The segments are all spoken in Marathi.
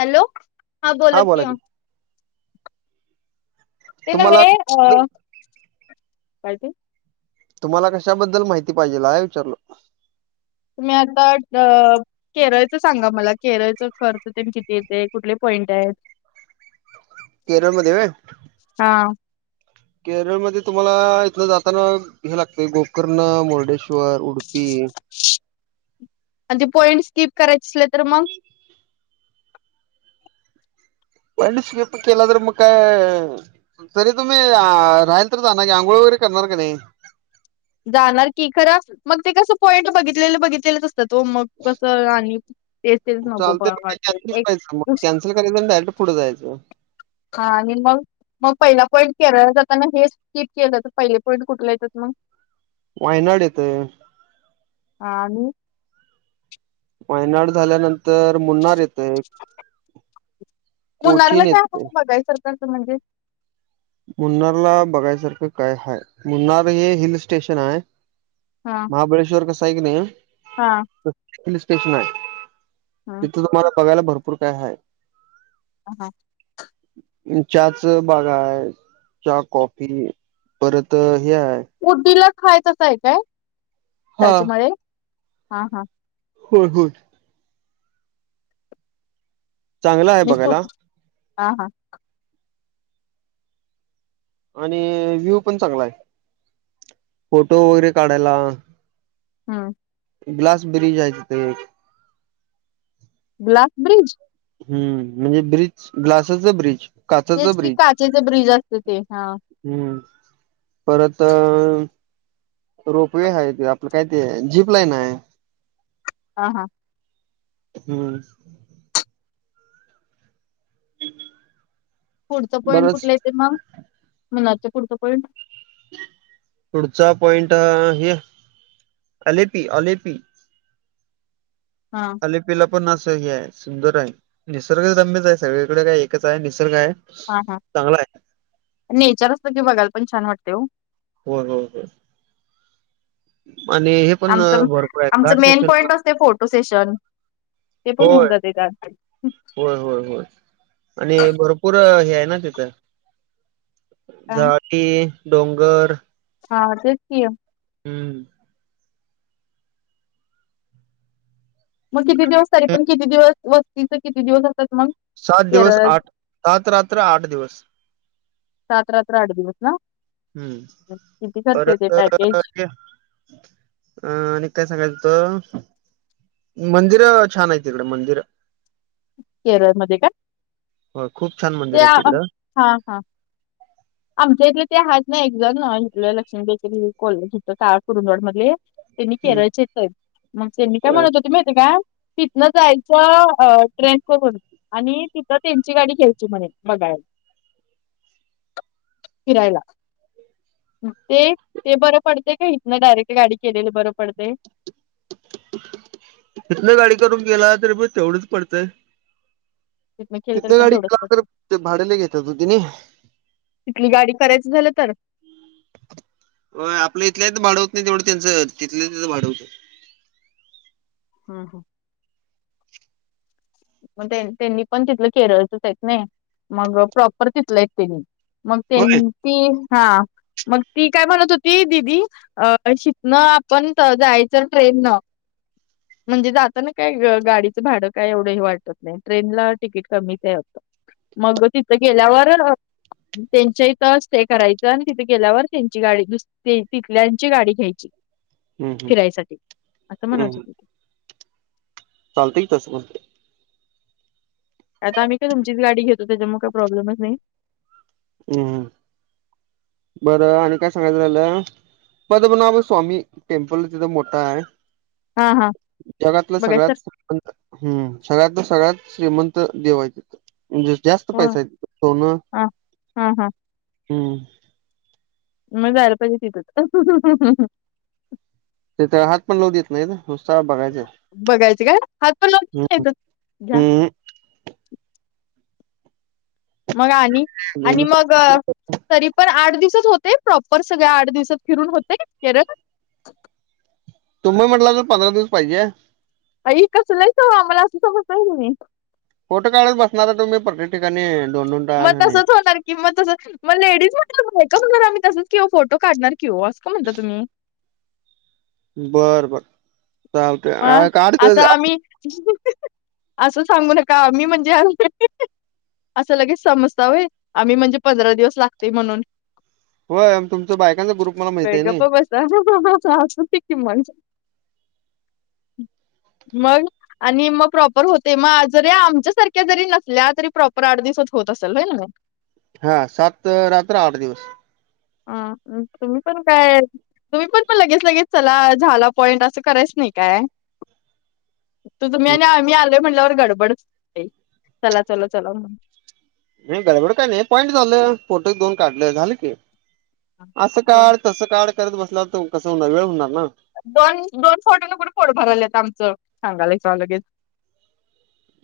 हॅलो हां हा बोलां बोला कि की ओ. ते नवे तुम्हाला अं कायं ते. तुम्हांला कशांबद्दल माहिती पाहिजेल आहे आमच्या कडूंन तुम्हीं आंता अं. केरळचं सांगा मलां केरळचां खर्च ते किती येते कुंठले पॉईंट आहेतं. [unintelligible] केरळंमध्यें आहे हावं केरळंमध्यें तुम्हांला इथलं जातांना. हे लागतंय गोकर्ण मुर्डेश्वर उडुपी. म्हणजे पॉईंट स्कीप करांयची असलं तरं मंग? हम्मं पोहन स्किप केलं तरं मंग कायं. तरी तुम्हीं राहील तरं जां नां की आंघोळ वगैरें करणारं कां नाहीं? जाणारं की खरं मंग ते कसं पोइंट बघितलेले बघितलेलेचं असतांत मंग कसं आणि. तेचं तेचं नको पणं वाटते एक. एक बघितलं की पुढे जायचं. हां आणि मंग. मंग पहिला पॉईंट केरळंला जातांना हे स्किप केलं जातं पहिले पॉईंट कुंठला येतांत मंग? वायनांड येतंय. हां पैनाड झाल्यानंतर मुनांर येतं एक. मुनांरला कायं येतंय असतं बघायचं सारखं म्हणजे? मुनांरला बघायसांरखं कायं हायं मुनांर हे हिल स्टेशन आहे. हा महाबळेश्वर कसां आहे नाहीं हा हिल स्टेशन आहे. हा तिथे तुम्हांला बघायलां भरंपूर कायं आहे. हम्मं चहाची बघां आहे. चहा कॉफी परंत हे आहे. उड्डीला खायचं असं आहे कायं हा त्यांच्यामुळे हां हां. हो हो चांगला आहे निस्पोर्ट बघायला हां हां. आणि व्ह्यूं पणं चांगला आहे फोटो वगैरें काढांयला. हां ग्लांस ब्रिज आहे तिथं एक. Glass bridge? हम्म म्हणजे ब्रिज ग्लासाचा ब्रिज. काचाच तेच कि ब्रिज काचेचे ब्रिज असते ते हा हम्म परत. रोपवे आहे ते आपलं काय ते जीप लाईन आहे. हा हा हम्म पुढचं पॉईंट बरंच कुठलं य ते मग मुनारचा पुढचं पॉईंट? पुढचा पॉइंट हे अलेपी अलेपी. हा लिपिला पण अस ह आहे सुंदर आहे निसर्ग तच आहे सगळीकडे काय एकच आहे निसर्ग आहे हा हा चांगला आहे. नेचर असत की बघायला पण छान वाटते हो हो हो हो आणि हे पण अ, आमचं भरपूर आहे घाट आमचं मेन सेक्शन पण पॉइंट असते फोटो सेशन ते पण होऊन होय जाते होय होय होय आणि भरपूर हे आहे ना तिथं. हा झाटी डोंगर हा तेच य हम्म. मग किती दिवस तरी हे पण किती दिवस वस्तीचे किती दिवस असतात मग? सात दिवस केरळ आठ सात रात्र आठ दिवस सात रात्र आठ दिवस ना? हम्म किती खर्च येते परत पॅकेज अ आणि काय सांगायचं मंदिर छान आहेत तिकडे मंदिर. केरळमध्ये का? हो खूप छान ते मंदिर आहे तिकडं हा हा. आमच्या इथलं ते हच नाही एक जणथ लक्ष्मीबाकरी का कुरुंदवड मधले त्यांनी हं. केरळचे येत मग त्यांनी काय अ, म्हणत होते माहीती का न जायचं अ ट्रेक करून आणि तिथं त्यांची गाडी घ्याची म्हणे बघायला फिरायला ते बरं पडते का इथन डायरेक्ट गाडी केलेली बरं पडते? इथन गाडी करून गेला तरी प तेवढच पडतय तिथनं केलं तरी तिथल्या पण गाडी तेवढंच का पडते तर भाडेयाला घेतात होतीने तिथली गाडी करायचं झालं तर? आपलं इथलं भाडवत नाही तेवढं त्यांचं तिथलं भाडवत हम्म मग त्यांनी पण तिथलं केरळचच आहेत नाही मग प्रॉपर तिथलं आहेत त्यांनी मग होय. त्यां ती हा मग ती काय म्हणत होती दिदी अ शिकणं आपण जायचं ट्रेन नं म्हणजे जाता काय गाडीचं भाडं काय एवढं वाटत नाही ट्रेनला तिकीट कमीचत मग तिथ गेल्यावर. त्यांच्या इथं स्टे करायचं आणि तिथे गेल्यावर त्यांची गाडी नसते ते तिथल्याची गाडी घ्यायची हम्म हम्म फिरायसाठी असं म्हणत होते चालतय इथच आता आम्ही काय तुमचीच गाडी घेतो त्याच्यामुळे काही प्प्रॉब्लेमच नाही. हम् बरं आणि काय सांगायचं झाला पद्मनाभ स्वामी टेम्पल तिथ मोठा आहे. हा हा जगातलं बघाय सर सगळ्यात हम्म सगळ्यात सगळ्यात श्रीमंत देव आहेत. म्हणजे जास्त हो पैसा सोन हा हा हा हम्म मग जायला पाहिजे तिथंच. तिथं हात पण लावू देत नाही ना च बघायचं बघायचे काय हात पण लावतच ह् नाहीतच. घ्या. हम् मग आणि आणि मग तरी पण आठ दिवसात होते प्रॉपर सगळ्या आठ दिवसात फिरून होते केरळ? तुम्ही म्हटलं तर पंधरा दिवस पाहिजे. आई कसं नाहीयचं आम्हाला असं समजतय तुम्ही. फोटो काढत बसणार तुमी पप्रत्येक ठिकाणी दोन दोन मग तास आणि तसच होणार की मग तसं मग लेडीज म्हटक होणार आम्ही तसंच किंवा फोटो काढणार. केव्हासं का म्हणता तुम्ही? बर बर मग असा आम्ही असं सांगू नका मी म्हणजे असं लगेच समजतावय आम्ही म्हणजे पंधरा दिवस लागतेय म्हणून होय तुमचा बायकांचा ग्रुप मला माहित बाई आहे ना. [unintelligible] मग आणि मग प्रॉपर होते मग जरी आमच्या सारख्या जरी नसल्या तरी प्रॉपर आठ दिवसात होत असेल हो ना मग? हा सात रात्र आठ दिवस. ह तुम्ही पण काय तुम्ही पण पण लगेच लगेच चला झाला पॉईंट असं करायच नाही काय? तू तुम्ही आणि मी आलय म्हटल्यावर गडबडच चला चल चला म्हण नाही गडबड काय नाही पॉईंट झालं फोटो दोन काढलं झालं की. असं दोन काढ तसं काढ करत बसलावर तर कसं होणार वेळ होणार ना. दोन दोन फोटो लक पोट भरलेत आमचं सांगालाय सा लगेच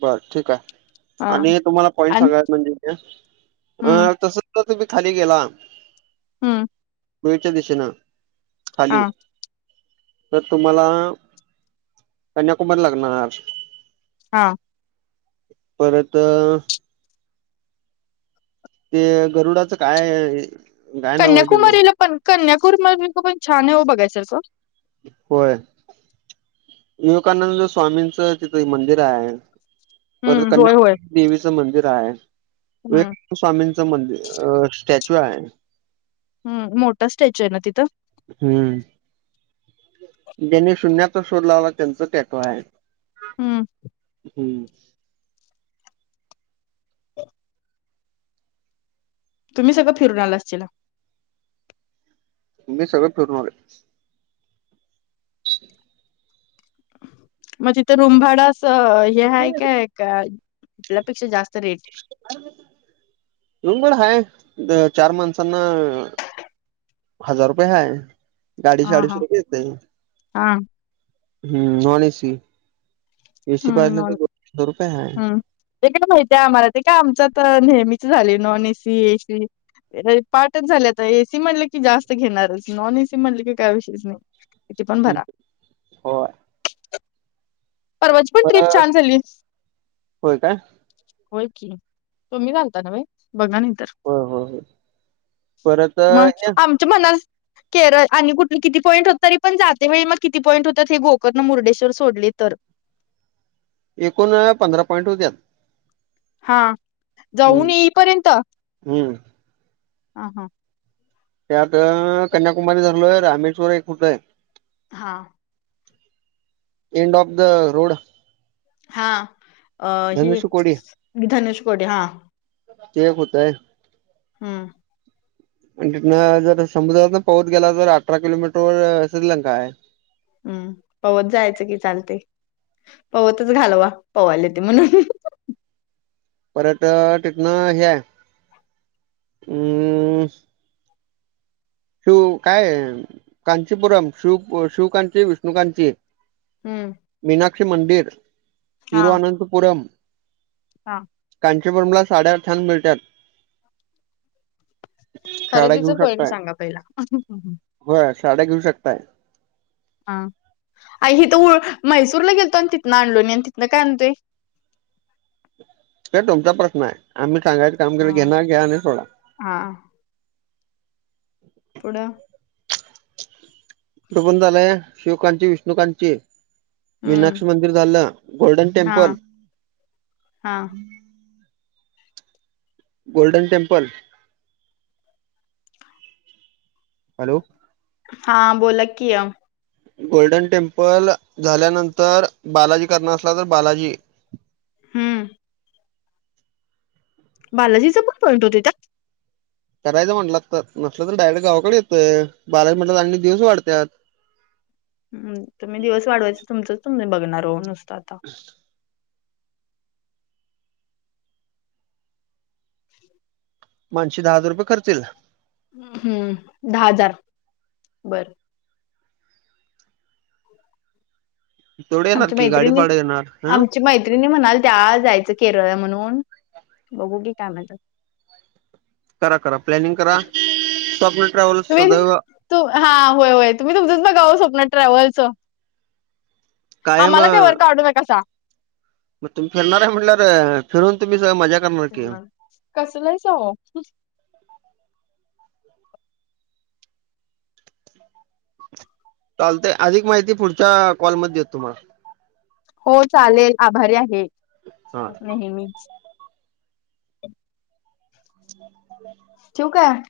बर ठीक आहे हा आणि तुम्हाला पॉइंट आणि सांगाला म्हणजे हम्म अ तस जर तुम्ही खाली गेला हम वळच्या दिशेन खाली हा तर तुम्हाला कन्याकुमारी लागणार. हा परत ते गरुडाचं काय काय नाव आहे त्याचं कन्याकुमारीला पण कन्याकुमारीक पण छान आहे बघाय सारखं? होय विवेकानंद स्वामींचं तिथे मंदिर आहे. पर हम्म कन्या होय होय देवीच मंदिर आहे हम्म स्वामींचं मंदिर अ स्टॅच्यू आहे. हम्म. मोठा स्टॅच्यू आहे ना तिथं? हम्म. ज्यांनी शून्याचा शोध लावला, त्यांचा ट्याटू आहे. ह्म. ह्म. तुम्ही सगळं फिरून आला असतीला. मी सगळे फिरून आलोय. मग तिथं रुमभाड असं हे आहे, काय का इथंल्यापेक्षा जास्त रेट रूम भाडं हाय द चार माणसांना हजार रुपये हाय, गाडीचे आडीशे रुपये येतील. आं. हम्म, नॉन ऐ सी. हं नॉन रुपये हाय. हं. ते [unintelligible] माहितीय आम्हाला ते का आमचं तर नेहमीच झाले नॉन ऐ सी, ऐ सी. पाठच झाले आता, ए सी म्हणलं की जास्त घेणारच, नॉन ए सी म्हणलं की काय वविशेष नाय. [inaudible] हो. परवाची पण ट्रिप परत छान झाली. होय काय होय की, तुम्हीच आलता नव्हयं, बघा नाहीतर होय होय होय परत [inaudible] मग. आमचे मनाल केरळ आणि कुठली किती पॉईंट होत तरी पण जाते बई, मग किती पॉईंट होतात हे गोकर्ण, मुर्डेश्वर सोडले तर. एकूण पंधरा पॉईंट होत्यात. हा, हम्म जाऊन येईपर्यंत? हम्म. हं हा. त्यात कन्याकुमारी धरलोय रामेश्वर एक [unintelligible] हां. End of the road. हा. अं हे धनुष्यकोडी धनेश कोडे हा. ते एक होतय. हम्म. आणि तिथनं जर समुद्रातन पव्हत गेला, तर अठरा किलोमीटर वर श्रीलंका आहे. हम्म, पव्हतं जायचं की चालते, पव्हतंच घालवा, पव्हाला येते म्हणून. परत तिथनं हे आहे. हम्म. शिव काय कांचीपुरम, शिव- शिवकांची, विष्णुकांची हम्म. मीनाक्षी मंदिर, हा तिरुअनंतपुरम हा. कांचीगंगा साडे अठ्ठ्याण्णव मीटर साड्या खरेदीच पॉईंट सांगा पहिला. व्हय साड्या घेऊ शकताय. हा. आई हि तर व मैसूरला गेलतो अन तिथनं आणलो अन तिथनं काय आणतेय. त्या तुमचा प्रश्न आहे, आम्ही सांगायचं काम केलं, घेणार घ्या आणि सोडा. आ पुढं. पुढं पण झालंय, शिवकांची, विष्णुकांची. हम्म मीनाक्षी मंदिर झालं, गोल्डन हा टेम्पल हा गोल्डन टेंम्पल हॅलो हा बोला कि गोल्डन टेम्पल झाल्यानंतर बालाजी करणार असला तर बालाजी हम बालाजीचं पण पॉईंट होत त्यात. करायचं म्हटलं तर नसलं तर डायरेक्ट गावाकडे येतंय बालाजी म्हटलं तर आणि एक दिवस वाढत्यात. हम तुम्ही दिवस वाढवायच तुमचं तुम्ही बघणार हो नुसतं आता माणसी दहा हजार रुपये खर्च येईल हम्म दहा हजार बरं तेवढ येणार आमची की गाडी मैत्रिणी भाड येणार हम्म आमची मैत्रिणी म्हणालत्या जायचं केरळ म्हणून बघू की काय म्हणत्यात करा करा प्लॅनिंग करा स्वप्न ट्रॅव्हल तुम्ही सदैव तू हा होय होय तुम्ही तुमंच बघाव स्वप्न ट्रॅव्हलचं कायम आमाला काय वर काढू नकासा मग तुम्ही फिरणार आहे म्हटल्या फिरून तुम्ही सगळे मजा करणार की कसलं हाईसा वो [inaudible] [inaudible] चालतय अधिक माहिती पुढच्या कॉलमध्ये. देतो तुम्हाला हो चालेल आभारी आहे हा नेहमी [inaudible] ठेऊ काय